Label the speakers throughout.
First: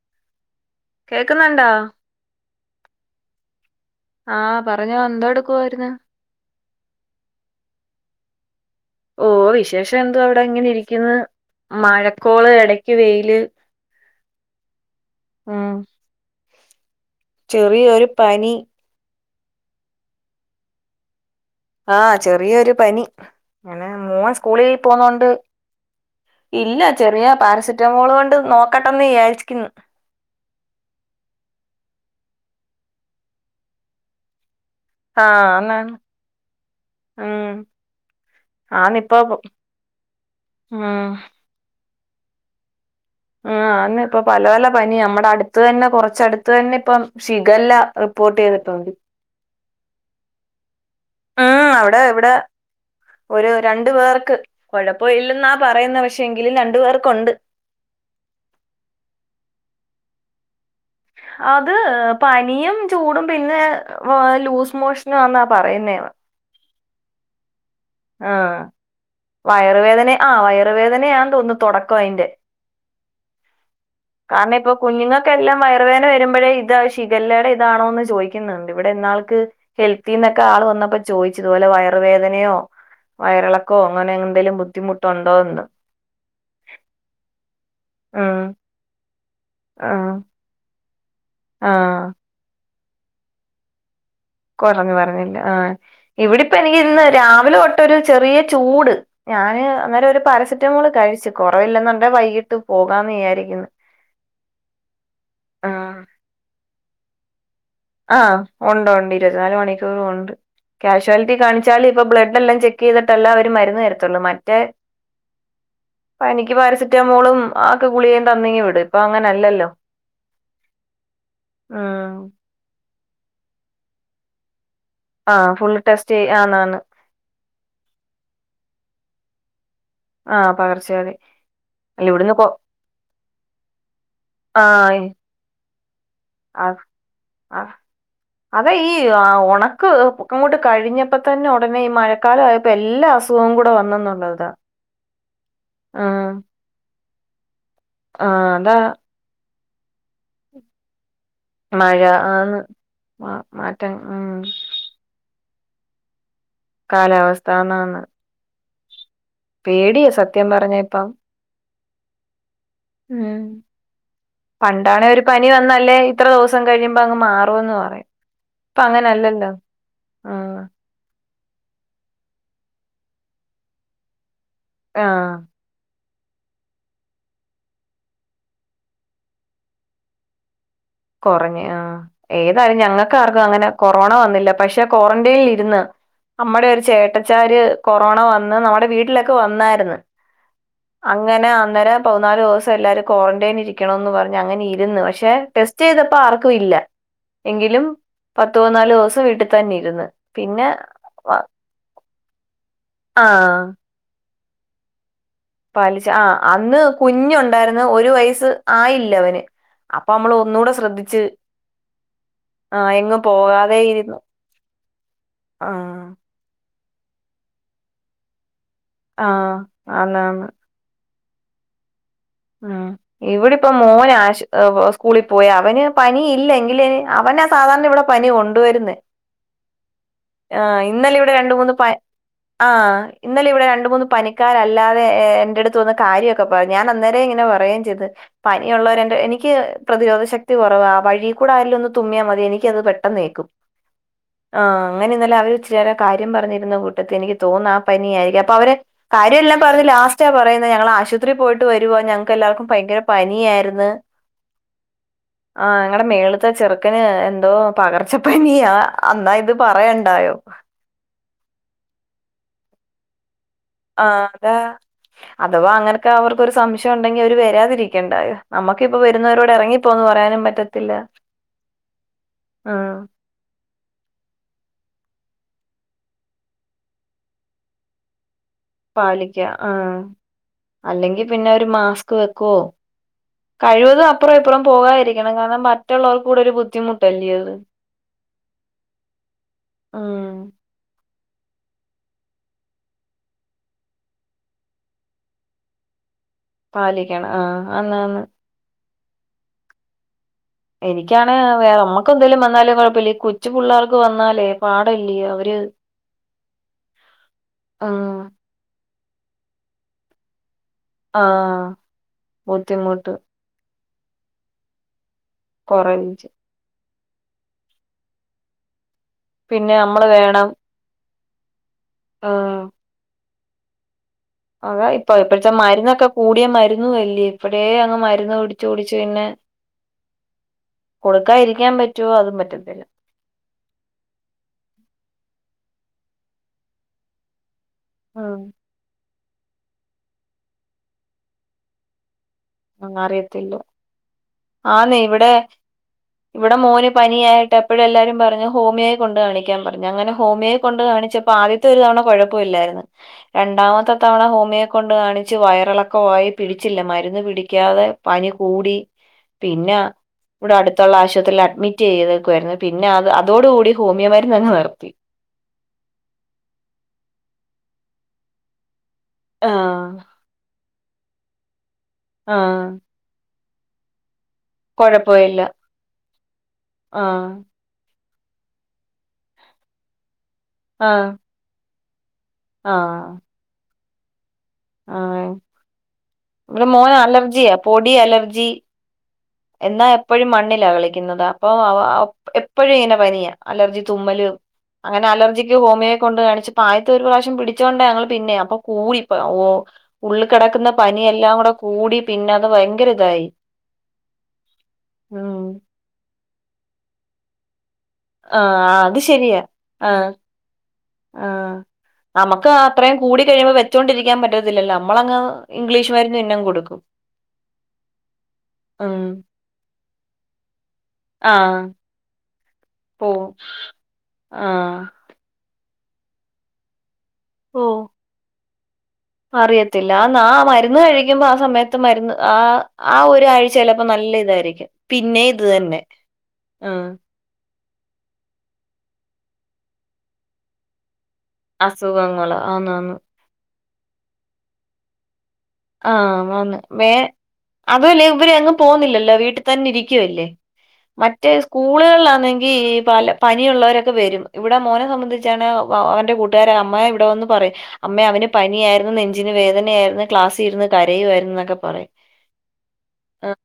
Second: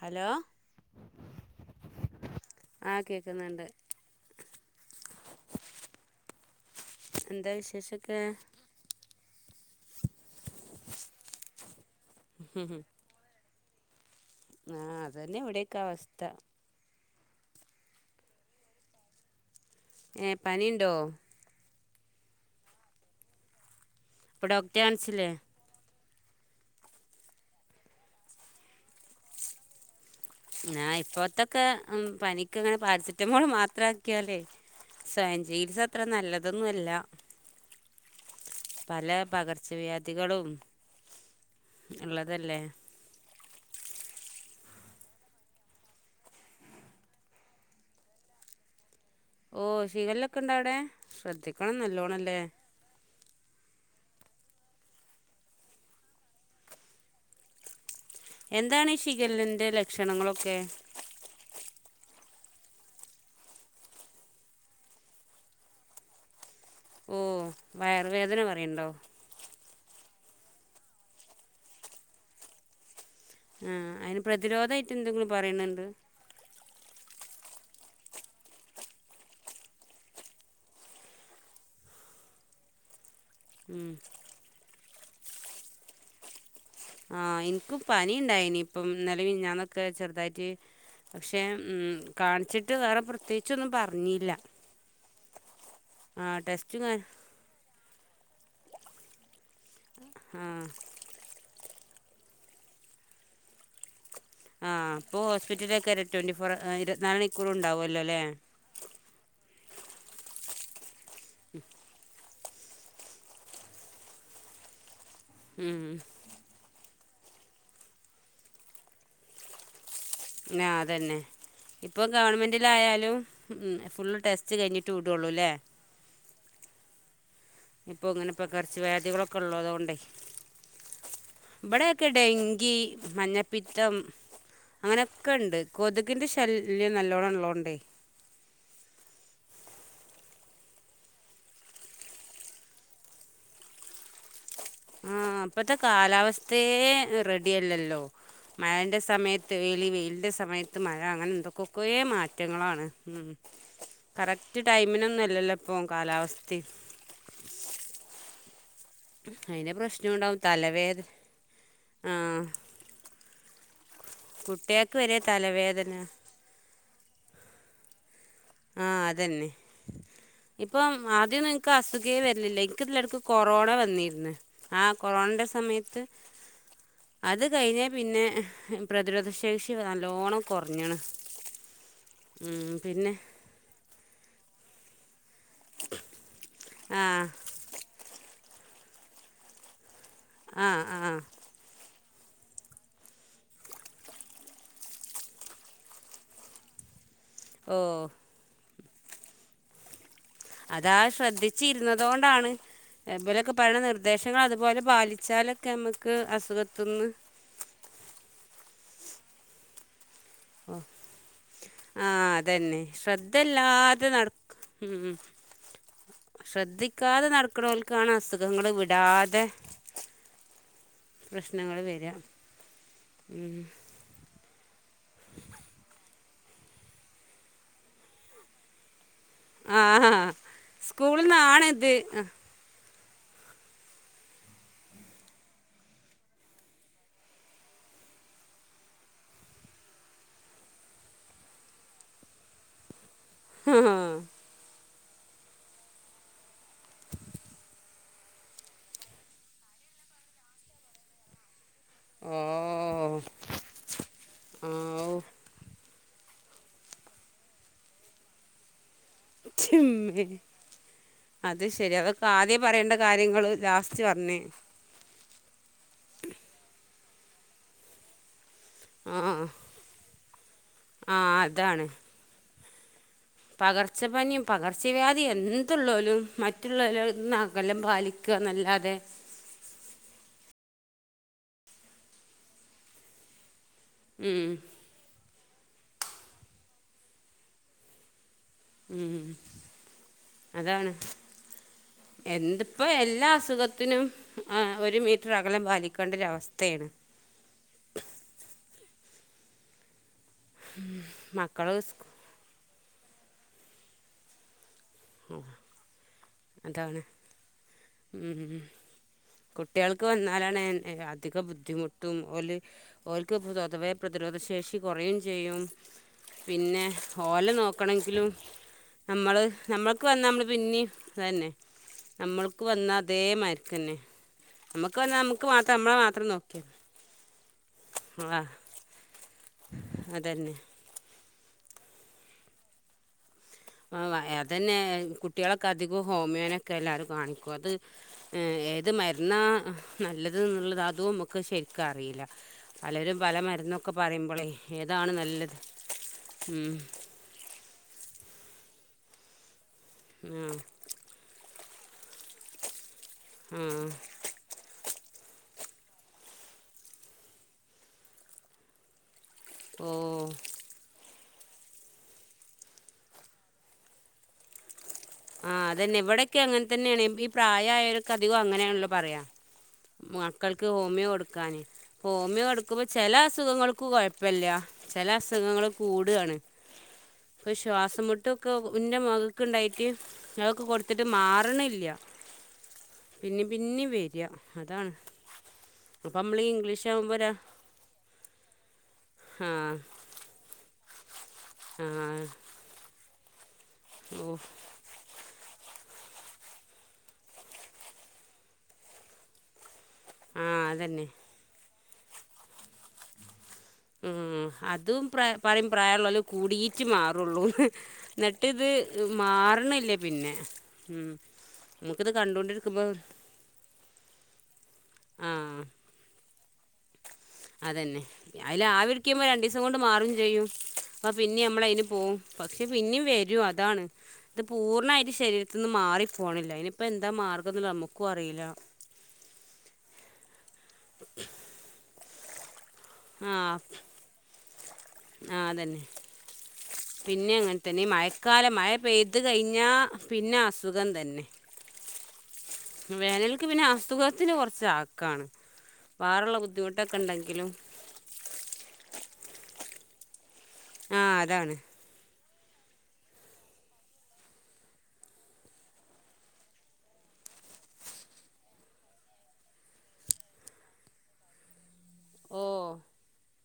Speaker 1: Hello
Speaker 2: കേക്കുന്നുണ്ടോ
Speaker 1: ആ കേക്കുന്നുണ്ട്
Speaker 2: ആ പറഞ്ഞോ എന്തോ എടുക്കുവായിരുന്നു
Speaker 1: എന്താ വിശേഷൊക്കെ
Speaker 2: ഓ വിശേഷം എന്തോ ഇവടെ ഇങ്ങനെ ഇരിയ്ക്കുന്ന് മഴക്കോള് എടയ്ക്ക് വെയില്
Speaker 1: ആ അതന്നെ
Speaker 2: ഉം
Speaker 1: ഇവിടെക്ക അവസ്ഥ
Speaker 2: ചെറിയൊരു പനി
Speaker 1: ഏഹ പനിണ്ടോ
Speaker 2: ആഹ ചെറിയൊരു പനി ങ്ങനെ മോൻ
Speaker 1: ഇപ്പൊ
Speaker 2: സ്കൂളിൽ
Speaker 1: ഡോക്ടറെ
Speaker 2: പോവുന്നോണ്ട്
Speaker 1: കാണിച്ചില്ലേ
Speaker 2: ഇല്ല ചെറിയ പാരസിെറ്റാമോൾ കൊണ്ട് നോക്കട്ടെന്ന് വിചാരിക്കുന്നു
Speaker 1: ആ ഇപ്പത്തൊക്കെ ഉം പനിക്ക് അങ്ങനെ പാരസെറ്റമോൾ മാത്ര ആക്കിയാലെ
Speaker 2: ആഹ്
Speaker 1: സാഞ്ചീൽസ്
Speaker 2: ആന്നാണ്
Speaker 1: അത്ര നല്ലതൊന്നും അല്ല
Speaker 2: ഉം
Speaker 1: പല
Speaker 2: ആന്നിപ്പോ
Speaker 1: പകർച്ചവ്യാധികളും
Speaker 2: ഉം
Speaker 1: ഇള്ളതല്ലേ
Speaker 2: ആ അതെന്നെപ്പ പല പല പനിയാ നമ്മുടെ അടുത്ത് തന്നെ കൊറച്ചടുത്ത് തന്നെപ്പം ശിഖല്ല റിപ്പോട്ട് ചെയ്തിട്ടുണ്ട്
Speaker 1: ഓ ശിഖല്ലൊക്കെ ഇണ്ടാ അവുടെ
Speaker 2: ഉം
Speaker 1: ശ്രദ്ധിക്കണം
Speaker 2: അവിടെ ഇവിടെ
Speaker 1: നല്ലോണംല്ലേ
Speaker 2: ഒരു രണ്ടു പേർക്ക് കൊഴപ്പ ഇല്ലെന്നാ പറയുന്ന പക്ഷേങ്കിലും രണ്ടു പേർക്കൊണ്ട്
Speaker 1: എന്താണ് ഈ ശിഖല്ലന്റെ ലക്ഷണങ്ങളൊക്കെ
Speaker 2: അത് പനിയും ചൂടും പിന്നെ ലൂസ് മോഷനും ആന്നാ പറയുന്നേ ന്ന്
Speaker 1: ഓ വയറ് വേദന
Speaker 2: ആഹ്
Speaker 1: പറയിണ്ടോ
Speaker 2: വയറുവേദന ആ വയറുവേദനയാന്ന് തോന്നുന്നു തൊടക്കം അയ്ന്റെ
Speaker 1: ആഹ് അയിന്
Speaker 2: കാരണം ഇപ്പൊ കുഞ്ഞുങ്ങൾക്കെല്ലാം വയറവേദന വരുമ്പോഴ ഇതാവ ശിഖല്ലേടെ ഇതാണോന്ന് ചോദിയ്ക്കുന്നുണ്ട് ഇവിടെ ഇന്നാൾക്ക് ഹെൽത്തിന്നൊക്കെ ആള് വന്നപ്പോ ചോയിച്ചു ഇപോലെ വയറുവേദനയോ വയറെളക്കോ
Speaker 1: ഉം
Speaker 2: അങ്ങനെ എന്തേലും ബുദ്ധിമുട്ടുണ്ടോന്ന്
Speaker 1: ആ ഇൻക്കും
Speaker 2: ഉം
Speaker 1: പനിണ്ടായിനിപ്പം ഇന്നലെ മിഞ്ഞാന്നൊക്കെ
Speaker 2: ആഹ്
Speaker 1: ചെറ്തായിട്ട് പക്ഷേ
Speaker 2: ആഹ്
Speaker 1: കാണിച്ചിട്ട് വേറെ പ്രത്യേയ്ച്ചൊന്നും പറ്ഞ്ഞീല്ല
Speaker 2: കുറഞ്ഞു പറഞ്ഞില്ല ആ ഇവിടിപ്പ
Speaker 1: ടെസ്റ്റ്
Speaker 2: എനിക്ക്
Speaker 1: കാ
Speaker 2: ഇന്ന് രാവിലെ തൊട്ട് ഒരു ചെറിയ ചൂട് ഞാന് അന്നേരം ഒരു
Speaker 1: ആഹ്
Speaker 2: പാരസെറ്റമോൾ കഴിച്ചു കുറവില്ലെന്നണ്ട വൈകിട്ട് പോകാന്ന് വിജാരിക്കുന്നു
Speaker 1: ആ അപ്പോ ഹോസ്പിറ്റലൊക്കെ
Speaker 2: ആഹ്
Speaker 1: ട്വൻ്റി ഫോർ ഇരുപത് നാല് മണിക്കൂറുംണ്ടാവുമല്ലോ
Speaker 2: ആ ഉണ്ട് ഉണ്ട് ഇരുപത്തി നാല് മണിക്കൂറും ഉണ്ട് കാഷ്വാലിറ്റി കാണിച്ചാൽ ഇപ്പൊ ബ്ലഡ് എല്ലാം ചെക്ക് ചെയ്തിട്ടല്ല അവര് മരുന്ന് തരത്തുള്ളൂ മറ്റേ
Speaker 1: ഉം
Speaker 2: പനിക്ക് പാരസിെറ്റാമോളും ആക്കെ ഗുളികയും തന്നിങ്ങി വിടും ഇപ്പൊ അങ്ങനെയല്ലല്ലോ
Speaker 1: ആ അതന്നെ ഇപ്പം
Speaker 2: ഉം
Speaker 1: ഗവൺമെന്റിലായാലും ഫുൾ ടെസ്റ്റ് കഴിഞ്ഞിട്ട് വിടുള്ളൂ
Speaker 2: ആ ഫുൾ ടെസ്റ്റ് ചെയ്യാന്നാണ്
Speaker 1: ഇപ്പൊ ഇങ്ങനെപ്പകർച്ച വ്യാധികളൊക്കെ ഉള്ളതുകൊണ്ടേ
Speaker 2: ആഹ് പകർച്ചവ്യാധി അല്ല
Speaker 1: ഇവിടെൊക്കെ
Speaker 2: ഇവിടുന്ന് കൊ
Speaker 1: ഡെങ്കി മഞ്ഞപ്പിത്തം
Speaker 2: ആഹ്
Speaker 1: അങ്ങനെ ഒക്കെണ്ട് കൊതുക്കിൻ്റെ ശല്യം നല്ലോണം
Speaker 2: ആഹ്
Speaker 1: ഉള്ളതോണ്ടേ
Speaker 2: അതെ ഈ ഉണക്ക് പൊക്കംങ്ങോട്ട് കഴിഞ്ഞപ്പോ തന്നെ ഉടനെ ഈ മഴക്കാലയ പ്പ എല്ലാ അസുഖം കൂടെ വന്നന്നുള്ളതാ
Speaker 1: ഉം ഇപ്പത്തെ കാലാവസ്ഥയെ റെഡിിയല്ലല്ലോ
Speaker 2: ആ, അതാ
Speaker 1: മഴന്റെ സമയത്ത് ത്ത് വെയില് വെയിലിന്റെ സമയത്ത്മഴ അങ്ങനെ എന്തോ കൊക്കോയെ
Speaker 2: മഴ ആന്ന്
Speaker 1: മാറ്റങ്ങളാണ് ഉം
Speaker 2: മാ- മാറ്റം ഉം.
Speaker 1: കറക്റ്റ് ടൈമിനൊന്നും അല്ലല്ലോ ഇപ്പ കാലാവസ്ഥ
Speaker 2: കാലാവസ്ഥ ആന്ന് ആന്ന്
Speaker 1: അതിന്റെ
Speaker 2: പേടിയ
Speaker 1: പ്രശ്നമുണ്ടാവും
Speaker 2: സത്യം പറഞ്ഞ
Speaker 1: തലവേദന
Speaker 2: ഇപ്പം
Speaker 1: ആഹ്
Speaker 2: ഉ
Speaker 1: കുട്ടികൾക്ക്
Speaker 2: പണ്ടാണെ
Speaker 1: വരെ
Speaker 2: ഒരു പനി
Speaker 1: തലവേദന
Speaker 2: വന്നല്ലേ ഇത്ര ദിവസം സം കഴിയുമ്പോ അങ് മാറുംന്ന് പറയാം
Speaker 1: ആഹ് അതെന്നെ
Speaker 2: ഉം.
Speaker 1: ഇപ്പം ആദ്യം നിനക്ക് അസുഖേ വരിലില്ല എനിക്കല്ലടക്ക് കൊറോണ വന്നിരുന്ന് ആഹ്
Speaker 2: ആ
Speaker 1: കൊറോണന്റെ സമയത്ത് അത് കഴിഞ്ഞെ പിന്നെ പ്രതിരോധശേഷി നല്ലോണ്ണം കുറഞ്ഞണ്
Speaker 2: കുറഞ്ഞ് ആഹ്
Speaker 1: ഉം
Speaker 2: ഏതായാലും
Speaker 1: പിന്നെ
Speaker 2: ഞങ്ങൾക്ക് ആർക്കും അങ്ങനെ കൊറോണ വന്നില്ല പക്ഷെ ക്വാറന്റൈനിൽ ഇരു ന്ന്‌ നമ്മടെ ഒരു
Speaker 1: ആ
Speaker 2: ചേട്ടച്ചാര് കൊറോണ വന്ന് നമ്മുടെ വീട്ടിലൊക്കെ വന്നായിരുന്നു
Speaker 1: ആ ആ
Speaker 2: അങ്ങനെ അന്നേരം പതിനാല് ദിവസം എല്ലാരും ക്വാറന്റൈൻ ഇരിക്കണന്ന് പറഞ്ഞ് അങ്ങനെ ഇരുന്ന് പക്ഷെ ടെസ്റ്റ് ചെയ്തപ്പോ ആർക്കും ഇല്ല
Speaker 1: ഓ
Speaker 2: എങ്കിലും പത്ത പതിന്നാലു ദിവസം വീട്ടിൽ തന്നെ ഇരുന്ന് പിന്നെ
Speaker 1: അതാ
Speaker 2: വ
Speaker 1: ശ്രദ്ധിച്ചിരുന്നത് കൊണ്ടാണ് ഇബലൊക്കെ
Speaker 2: ആഹ്
Speaker 1: പറയണ നിർ ദേശങ്ങൾ അതുപോലെ പാലിച്ചാൽ
Speaker 2: പാലിച്ച ആഹ് അന്ന് കുഞ്ഞുണ്ടായിന്ന് ഒരു വയസ് ആയില്ലവന് അപ്പൊ നമ്മള് ഒന്നൂടെ ശ്രദ്ധിച്ച്
Speaker 1: ആഹ് അതന്നെ
Speaker 2: ആഹ് എങ്ങും പോകാതെ
Speaker 1: ശ്രദ്ധല്ലാതെ
Speaker 2: ഇരുന്നു.
Speaker 1: നട ഉം
Speaker 2: ആഹ്
Speaker 1: ശ്രദ്ധിക്കാതെ നടക്കുന്നവൽക്കാണ് അസുഖങ്ങള് വിടാതെ
Speaker 2: ആന്ന്‌ ആന്ന്
Speaker 1: പ്രശ്നങ്ങള് വര
Speaker 2: ഉം ഇവിടെപ്പ മോൻ ആശ സ്കൂളിൽ പോയ അവന് പനിയില്ലെങ്കിൽ അവനാ സാധാരണ ഇവിടെ പനി കൊണ്ടു വരുന്നേ
Speaker 1: ആ
Speaker 2: ആഹ് ഇന്നലെ
Speaker 1: സ്കൂളിൽ
Speaker 2: ഇവിടെ രണ്ട് മൂന്ന് പ
Speaker 1: നിന്നാണിത്
Speaker 2: ആഹ് ഇന്നലെ ഇവിടെ രണ്ട മൂന്ന് പനിക്കാരല്ലാതെ എന്റെ അടുത്ത് വന്ന്‌ കാര്യോക്കെ പറഞ്ഞു ഞാൻ അന്നേരം ഇങ്ങനെ പറയുകയും ചെയ്ത് പനിയ ഉുള്ളവരെന്റെ എനിക്ക് പ്രതിരോധ ശക്തി കുറവ ആ വഴി കൂടെ ആരെലും ഒന്ന് തുമ്മിയാൽ മതി എനിക്ക് അത് പ ട്ടെന്ന് ഏക്കും ആഹ് അങ്ങനെ ഇന്നലെ അവര് ചേരം കാര്യം പറഞ്ഞിരുന്ന കൂട്ടത്ത് എനിക്ക് തോന്നുന്നു ആ പനിയായിരിക്കും അപ്പൊ അവരെ കാര്യ എല്ലാം പറഞ് ലാസ്റ്റാ പറയുന്നത് ഞൾ ആശുപത്രിയി പോയിട്ട് വരുവാ ഞങ്ങൾക്ക്
Speaker 1: ഓ ആ
Speaker 2: എല്ലർക്കും ഭയങ്കര പനിയായിരുന്നു
Speaker 1: ഹാവൂ
Speaker 2: ആഹ് ഞങ്ങടെ മേള്ത്തെ ചെറുക്കന് എന്തോ പകർച്ചപ്പനിയാ അന്നാ ഇത്
Speaker 1: ൻ്റെ മ്മെ
Speaker 2: പറയണ്ടായോ
Speaker 1: അത് ശരി അതൊക്കെ ആദ്യേ പറേണ്ട കാര്യങ്ങള് ലാസ്
Speaker 2: ആഹ് അത അഥവാ അങ്ങനെയൊക്കെ അവർക്കൊരു സംശയം ഉണ്ടെങ്കി അവര് വരാതിരിയ്ക്കണ്ടായൊ നമ്മുക്കിപ്പോ
Speaker 1: ആ
Speaker 2: വരുന്നവരോട് ഇറങ്ങിപ്പോന്ന് പറയാനും പറ്റത്തില്ല
Speaker 1: ആ
Speaker 2: ഉം
Speaker 1: പകർച്ചപ്പനിം പകർച്ചവ്യാധിം എന്തുള്ളോലും മറ്റുള്ളവരിൽ നിന്നകലം പാലിക്കന്നല്ലാ
Speaker 2: പാലി ക്ക ആഹ് അല്ലെങ്കി പിന്നെ അവര് മാസ്‌ക് വെക്കോ കഴിവ് തും അപ്പറൊം
Speaker 1: ഉം,
Speaker 2: ഇപ്പുറൊം പോകാതിരിക്കണം കാരണം മറ്റുള്ളോൽക്ക് കൂടെ ഒരു ബുദ്ധിമുട്ടല്ലിയോ അത്
Speaker 1: ഉം
Speaker 2: ഉം
Speaker 1: അതാണ് എന്ത് പ്പോ എല്ലാ അസുഖത്തിനും ഏഹ് ഒരു മീറ്റർ അകലം പാലിക്കേണ്ട ഒരവസ്ഥ
Speaker 2: പാലിയ്ക്കണം ആഹ് ആന്ന് ആന്ന് എനിയ്ക്കാണ്
Speaker 1: മക്കള്
Speaker 2: വേഗം ഞമ്മക്ക്
Speaker 1: സ്കൂ-
Speaker 2: എന്തേലും വന്നാലും കൊഴപ്പല്ല ഈ കൊച്ചു പുള്ളേർക്ക് വന്നാലേ പാടല്ലയോ അവര്
Speaker 1: അതാണ്
Speaker 2: ആഹ്
Speaker 1: കുട്ട്യാൾക്ക് വന്നാലാണ് അധികം
Speaker 2: ആഹ്
Speaker 1: ബുദ്ധിമുട്ടും ഓല്
Speaker 2: ബുദ്ധിമുട്ട്
Speaker 1: ഓൽ ക്കെപ്പതും അഥവേ പ്രതിരോധ ശേഷി കെറയും ചെയ്യും
Speaker 2: കൊറയും ചെയ്യും.
Speaker 1: പിന്നെ ഓലെ നോക്കണെങ്കിലും നമ്മള്
Speaker 2: പിന്നെ
Speaker 1: നമ്മൾ ക്ക് വന്ന നമ്മള്
Speaker 2: വേണം
Speaker 1: പിന്നിം അതന്നെ
Speaker 2: ആഹ്
Speaker 1: നമ്മൾക്ക് വന്ന അതേ മാരിക്കെന്നെ
Speaker 2: അതായിപ്പൊ ഇപ്പഴത്തെ മരുന്നൊക്കെ
Speaker 1: മാത്രം
Speaker 2: കൂടിയ
Speaker 1: നോക്കിയാൽ
Speaker 2: മരുന്നൂ അല്ലെ ഇപ്പഴേ അങ്ങ് മരുന്ന്
Speaker 1: ആ
Speaker 2: കുടിച്ച് കുടിച്ച് പിന്നെ
Speaker 1: അതന്നെ
Speaker 2: കൊടുക്കാ ഇരിയ്ക്കാൻ പറ്റോ അതും പറ്റത്തില്ല
Speaker 1: ആഹ് വ അതന്നെ കുട്ട്യാളൊക്കെ അധികം ഹോമിയോനൊക്കെ എല്ലാരും കാണിക്കും അത്
Speaker 2: ഉം
Speaker 1: ഏ ഏത് മര്ന്നാ നല്ലത് ന്ന്ള്ളത് അതുമ്മക്ക് ശരിക്ക് അറീല്ല
Speaker 2: ഉം,
Speaker 1: പലരും പല
Speaker 2: അറിയത്തില്ല
Speaker 1: മരുന്നൊക്കെ പറിമ്പളയ്
Speaker 2: ആന്നെ ഇവിടെ ഇവിടെ
Speaker 1: ഉം.
Speaker 2: മോന് പനി നിയായിട്ട് എപ്പഴും എല്ലാരും പറഞ്ഞു ഹോമിയോയി കൊണ്ട് കാണിയ്ക്കാൻ പറഞ്ഞു അങ്ങനെ
Speaker 1: ആ
Speaker 2: ഹോമിയോയി കൊണ്ട് കാണിച്ചപ്പോ ആവി ത്തൊരു തവണ കൊഴപ്പല്ലായിരുന്നു
Speaker 1: ആ
Speaker 2: രണ്ടാമത്തെ തവണ ഹോമിയോ കൊണ്ട് കാണിച്ചു വയറെളക്കവായി പിടിച്ചില്ല മരുന്ന് പിടിയ്ക്കാതെ പനി കൂടി പിന്ന
Speaker 1: ഓ
Speaker 2: ഇവടെ അട് ത്തൊള്ളാ ആശുപത്രില് അഡ്മിറ്റെയ്ത്ക്കുവായിരുന്നു പിന്നെ അതോ അതോടുകൂടി ഹോമിയോ മര്ന്നങ്ങ് നിർത്തി
Speaker 1: ആഹ് അതന്നെ ഇവടൊക്കെ അങ്ങൻ തന്നെയാണ് ഈ പ്രായായോലൊക്കെ അധികം അങ്ങനെയാണല്ലോ പറയ
Speaker 2: ആഹ്
Speaker 1: മക്കൾക്ക് ഹോമിയോ കൊടുക്കാന് അപ്പം ഹോമിയോ
Speaker 2: ആഹ്
Speaker 1: കൊടുക്കുമ്പം ചെല അസുഖങ്ങൾക്ക് കൊഴപ്പല്ല ചെല
Speaker 2: കൊഴപ്പമില്ല
Speaker 1: അസുഖങ്ങൾ കൂടാണ്
Speaker 2: ആഹ്
Speaker 1: പക്ഷെ ശ്വാസംമുട്ടൊക്കെ ഇൻ്റെ മകക്ക് ഇണ്ടായിട്ട് അതൊക്കെ കൊട്ത്തിട്ട്
Speaker 2: ആഹ്
Speaker 1: മാറ്ണില്ല
Speaker 2: ആഹ്
Speaker 1: പിന്നിം പിന്നിം വര അതാണ്
Speaker 2: ആഹ്
Speaker 1: അപ്പമ്മളി
Speaker 2: ഇവിടെ
Speaker 1: ഇംഗ്ലീഷ്
Speaker 2: മോന്
Speaker 1: ആവുമ്പര
Speaker 2: അലർജിയാ പൊടി അലർജി
Speaker 1: ആഹ്
Speaker 2: എന്നാ എപ്പഴും മണ്ണിലാ കളിയ്ക്കുന്നത് അപ്പൊ എപ്പഴും ഇങ്ങനെ പനിയ അലർജി
Speaker 1: ഓ
Speaker 2: തുമ്മല് അങ്ങനെ അലർജിക്ക് ഹോമിയൊ കൊണ്ട് കാണിച്ച് അപ്പം ആദ്യത്തെ ഒരു പ്രാവശം പിടിച്ചോണ്ട ഞങ്ങള് പിന്നേം അപ്പം കൂടിപ്പം ഓ ഉള്ളി
Speaker 1: ആ
Speaker 2: കടക്ക്ണ
Speaker 1: അതന്നെ
Speaker 2: പനിയെല്ലാം കൂടെ കൂടി പിന്നെ അത് ഭയങ്കര ഇതായി
Speaker 1: ഉം അതും
Speaker 2: ഉം
Speaker 1: പറിം പ്രായള്ളോല് കൂടീറ്റ് മാറുള്ളൂന്ന്
Speaker 2: ആഹ്
Speaker 1: ന്നട്ട്ത്
Speaker 2: അത് ശരിയാ
Speaker 1: മാറ്ണില്ല
Speaker 2: ആഹ്
Speaker 1: പിന്നെ ഉം നമുക്കിത് കണ്ടോണ്ടിരിക്കുമ്പം
Speaker 2: കഴിയുമ്പം വെച്ചോണ്ടിരിയ്ക്കാൻ പറ്റത്തില്ലല്ലോ നമ്മളങ്ങ്
Speaker 1: ആ
Speaker 2: ഇഗ്ലീഷ് മരുന്ന് പിന്നെം കൊടുക്കും
Speaker 1: അതന്നെ അയില്
Speaker 2: ഉം
Speaker 1: ആവിടിയ്ക്കുമ്പം രണ്ടീസം കൊണ്ട് മാറും ചെയ്യും അപ്പം പിന്നിം
Speaker 2: ആഹ്
Speaker 1: നമ്മള് അയ്ന് പോവും പക്ഷെ പിന്നിം
Speaker 2: പോവും
Speaker 1: വരും അതാണ് ഇത്
Speaker 2: ആഹ്
Speaker 1: പൂർണ്ണായിട്ട് ശരീരത്ത്ന്ന് മാറി പോണില്ല അയ്ന് അപ്പം എന്താ മാർഗം
Speaker 2: ഓ
Speaker 1: ന്ന്ള്ള ഞമ്മക്കും അറീലാ
Speaker 2: അറിയത്തില്ല ആന്ന് ആ മരുന്ന് കഴിക്കുമ്പോ ആ സമയത്ത് മരുന്ന് ആ ആ ഒരാഴ്ച ചെലപ്പോ നല്ല ഇതായിരിക്കും പിന്നേം
Speaker 1: ആ
Speaker 2: ഇത് തന്നെ
Speaker 1: അതന്നെ
Speaker 2: ആഹ്
Speaker 1: പിന്നെ അങ്ങൻ തന്നെ ഈ മഴക്കാലം മഴ പെയ്തു കഴിഞ്ഞാൽ പിന്നെ അസുഖം തന്നെ
Speaker 2: അസുഖങ്ങള് ആന്നാന്ന്
Speaker 1: വേനൽക്ക് പിന്നെ അസുഖത്തിന് കുറച്ച് ആക്കാണ് വാറള്ള ബുദ്ധിമുട്ടൊക്കെ ഉണ്ടെങ്കിലും
Speaker 2: അതല്ലേ ഇവര് അങ്ങ് പോകുന്നില്ലല്ലോ വീട്ടിൽ തന്നെ ഇരിക്കല്ലേ
Speaker 1: ആ
Speaker 2: മറ്റേ
Speaker 1: അതാണ്
Speaker 2: സ്കൂ സ്കൂളുകളിലാണെങ്കിൽ പല പനിയുള്ളവരൊക്കെ വരും ഇവിടെ മോനെ സംബന്ധിച്ചാണ് അവൻ്റെ കൂ ട്ടാര് അമ്മ ഇവിടെ വന്ന് പറയും അമ്മേ അവന് പനിയാര്ന്നു നെഞ്ചിന് വേദനായ്രുന്നു ക്ലാസ് ത്തിര്ന്ന് കരയായിരുന്നു എന്നൊക്കെ പറയും
Speaker 1: ഓ
Speaker 2: ആഹ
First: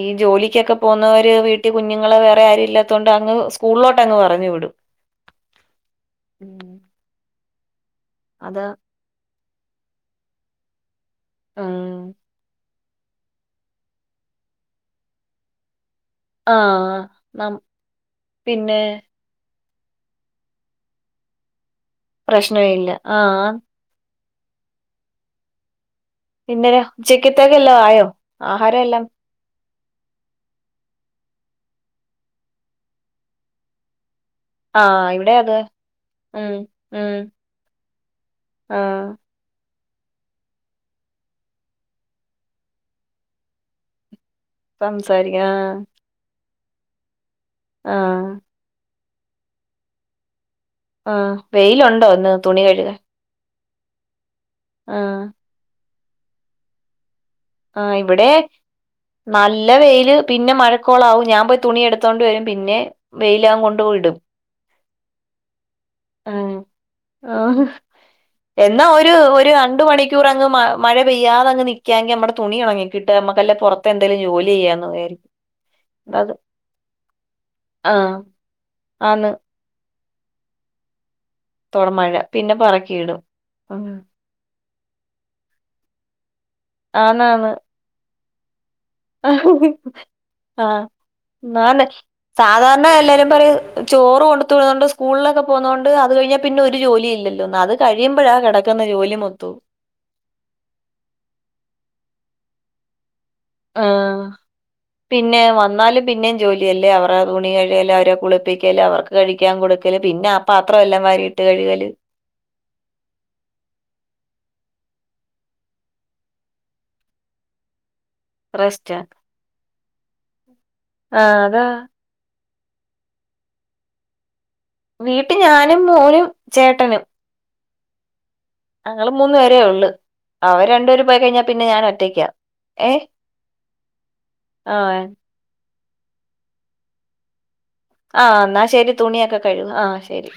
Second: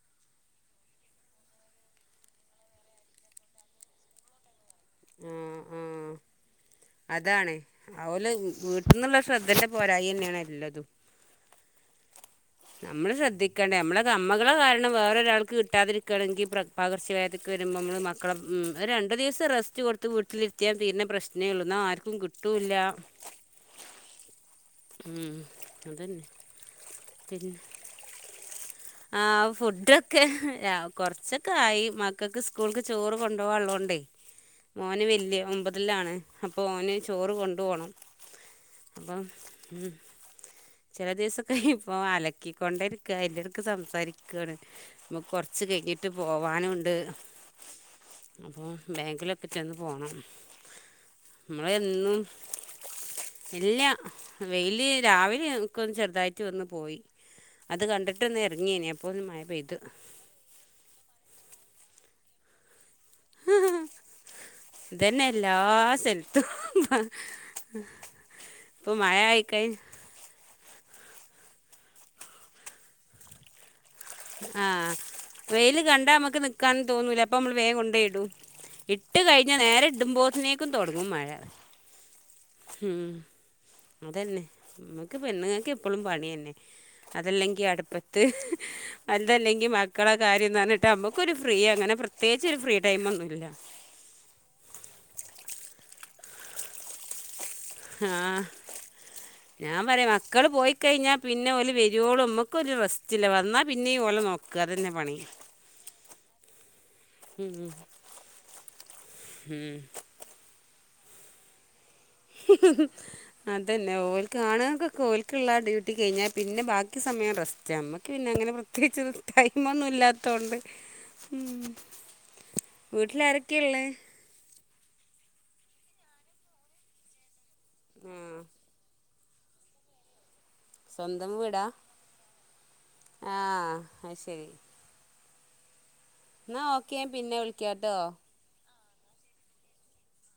Speaker 2: ഈ ജോലിക്കൊക്കെ പോകുന്നവര് വീട്ടിൽ കുഞ്ഞുങ്ങളെ വേറെ ആരും ഇല്ലാത്തുകൊണ്ട് അങ്ങ് സ്കൂളിലോട്ട് അങ്ങ് പറഞ്ഞു വിടും
Speaker 1: ആഹ ആഹ അതണ അവല
Speaker 2: അത്
Speaker 1: വീ എന്നുള്ള ശ്രദ്ധേന്റെ പോരായി തന്നെയാണ് എല്ലതും
Speaker 2: ഉം
Speaker 1: നമ്മള് ശ്രദ്ധിക്കേണ്ടേ നമ്മളെ കമ്മകളെ കാരണം വേറൊരാൾക്ക് കിട്ടാതിരിക്ക ണെങ്ക
Speaker 2: ആഹ്
Speaker 1: പകർച്ചവാദിവൊക്കെ
Speaker 2: നം
Speaker 1: വരുമ്പോ നമ്മള് മക്കളെ ഉം
Speaker 2: പിന്നെ
Speaker 1: രണ്ട ദിവസം റെസ്റ്റ് ച്ച് കൊടുത്ത് വീട്ടിലിരുത്തിയാൻ തീരുന്ന പ്രശ്നേ ഉള്ളൂ എന്ന ആർക്കും
Speaker 2: പ്രശ്ന
Speaker 1: കിട്ടൂല്ല
Speaker 2: ഇല്ല ആഹ്
Speaker 1: ഉം അതന്നെ
Speaker 2: പിന്നെ ഉചക്കത്തൊക്കെ എല്ലോ ആയോ ആഹാരം എല്ലാം
Speaker 1: ആഹ ഫുഡ് ക്കെ കൊറച്ചൊക്കെ ആയി മക്കൾക്ക് സ്കൂൾക്ക് ചോറ് കൊണ്ടുപോകള്ളോണ്ടേ ഓന്
Speaker 2: ആഹ് ഇവിടെ
Speaker 1: വല്യ
Speaker 2: അത്
Speaker 1: ഒമ്പതിലാണ്
Speaker 2: ഉം
Speaker 1: അപ്പൊ ഓന്
Speaker 2: ഉം
Speaker 1: ചോറ് കൊണ്ടു പോണം
Speaker 2: ആഹ്
Speaker 1: അപ്പം ഉം ചില ദിവസക യിപ ഇപ്പൊ അലക്കിക്കൊണ്ടരിക്ക എല്ലടക്കും സംസാരിക്കുകയാണ് നമ്മ
Speaker 2: സംസാരിക്ക
Speaker 1: കൊറച്ച്
Speaker 2: ആഹ്
Speaker 1: കഴിഞ്ഞിട്ട വിട്ട് പോവാനുണ്ട്
Speaker 2: ആഹ
Speaker 1: അപ്പോൾ ബാങ്കിലെപ്പറ്റ ഒന്ന് പോണം
Speaker 2: ആഹ വെയിലുണ്ടോ ഒന്ന് തുണി കഴുക
Speaker 1: എല്ല വെയില്
Speaker 2: ആഹ്
Speaker 1: രാവിലെക്ക് ചെറുതായിട്ട് വന്ന് പോയി അത്
Speaker 2: ആഹ ഇവിടെ
Speaker 1: കണ്ടിട്ടൊന്ന് ഇറങ്ങിയേനെ അപ്പോൾ ഒന്ന് മഴ
Speaker 2: നല്ല
Speaker 1: പെയ്തു
Speaker 2: വെയില് പിന്നെ മഴ ക്കോളാവും ഞാൻ പോയി തുണി എടുത്തോണ്ടണ്ട് വരും പിന്നെ വെയിലാക കൊണ്ട് ഇടും
Speaker 1: ഇതന്നെ എല്ലാ സെലുത്തും
Speaker 2: ആഹ് എന്നാ ഒരു ഒരു രണ്ട മണി ക്യൂ അങ് മഴ പെയ്യാതെങ്ങ് നക്കാെങ്കിൽ നമ്മുടെ തുണിണങ്ങിട്ട് നമ്മുക്കല്ലെ പുറത്ത് എന്തെങ്കിലും ജോലി ചെയ്യാന്ന്
Speaker 1: ആഹ
Speaker 2: വിചാരിക്കും
Speaker 1: വെയില് കണ്ട
Speaker 2: അത്
Speaker 1: നമ്മുക്ക് നിക്കാനും തോന്നൂല അപ്പൊ നമ്മള് വേഗം
Speaker 2: ആ
Speaker 1: കൊണ്ടേ ഇടൂ ഇട്ട്
Speaker 2: ആന്ന്
Speaker 1: കഴിഞ്ഞ നേരെ ഇടുമ്പോത്തിനേക്കും തുടങ്ങും മഴ
Speaker 2: തുട മഴ പിന്നെ
Speaker 1: ഉം
Speaker 2: പറക്കിയിടും ഉം
Speaker 1: അതന്നെ നമ്മുക്ക് പെണ്ണുങ്ങൾക്ക് എപ്പോഴും പണി തന്നെ
Speaker 2: ആന്നാന്ന്
Speaker 1: അതല്ലെങ്കി അടുപ്പത്ത് അല്ലതല്ലെങ്കിൽ മക്കളെ കാര്യംന്ന്
Speaker 2: ആ
Speaker 1: പറഞ്ഞിട്ട് നമുക്കൊരു ഫ്രീ
Speaker 2: ആന്ന്
Speaker 1: അങ്ങനെ പ്രത്യേകിച്ചരു ഫ്രീ
Speaker 2: സാധാരണ എല്ലാരും
Speaker 1: ടൈംന്നുമില്ല
Speaker 2: പറയും ചോറ് കൊടുത്ത വിടന്നതുകണ്ട് സ്കൂളിലൊക്ക പോന്നത കൊണ്ട് അത് കഴിഞ്ഞാ പിന്നെ ഒരു ജോലി ഇല്ലോ അത് കഴിയുമ്പഴാ കിടക്കുന്ന ജോലി മൊത്തു
Speaker 1: പറയ മക്കള് പോയിക്കഴിഞ്ഞാൽ പിന്നെ വരുവോളും നമ്മുക്ക് ഒരു റെസ്റ്റില് വന്നാൽ പിന്നെ ഓലെ
Speaker 2: ആ.
Speaker 1: നോക്കുക
Speaker 2: പിന്നെ വന്നാലും പിന്നെയും ജോലിയല്ലേ അവരെ തുണി
Speaker 1: ഉം
Speaker 2: കഴിയല് അവരെ കുളിപ്പിക്കല് അവർക്ക് കഴിക്കാൻ
Speaker 1: ഉം
Speaker 2: കൊടുക്കലും പിന്നെ ആഹ പാത്രം എല്ലാം വരിട്ട് കഴിവല്
Speaker 1: [inaudible] അതന്നെ ഓൽക്കണക്ക ഓലക്കുള്ള ഡ്യൂട്ടി കഴിഞ്ഞാൽ പിന്നെ ബാക്കി സമയം റസ്റ്റ്മ്മക്ക് പിന്നെ അങ്ങനെ
Speaker 2: റെസ്റ്റാ
Speaker 1: പ്രത്യേകിച്ചരു ടൈമൊന്നുംല്ലാത്തൊണ്ട്
Speaker 2: ആഹ്
Speaker 1: ഉം
Speaker 2: അതാ
Speaker 1: വീട്ടില ആരൊക്കെയ ഉള്ള?
Speaker 2: വീട്ട് ഞാനും മോനും ചേട്ടനും
Speaker 1: ഉം
Speaker 2: ഞങ്ങള് മൂന്ന പേരേ ഉള്ളു അവര് രണ്ടുപേര് പോയി
Speaker 1: സ്വന്തം
Speaker 2: കഴിഞ്ഞാ
Speaker 1: വീടാ
Speaker 2: പിന്നെ ഞാൻ ഒറ്റയ്ക്ക ഏഹ
Speaker 1: ആഹ് അത് ശരി
Speaker 2: ആഹ
Speaker 1: എന്നാ ഓക്കേ പിന്നെ വിളിക്കാട്ടോ
Speaker 2: ആഹ എന്നാൽ ശരി തുണിയൊക്കെ കഴിവൂ ആഹ ശരി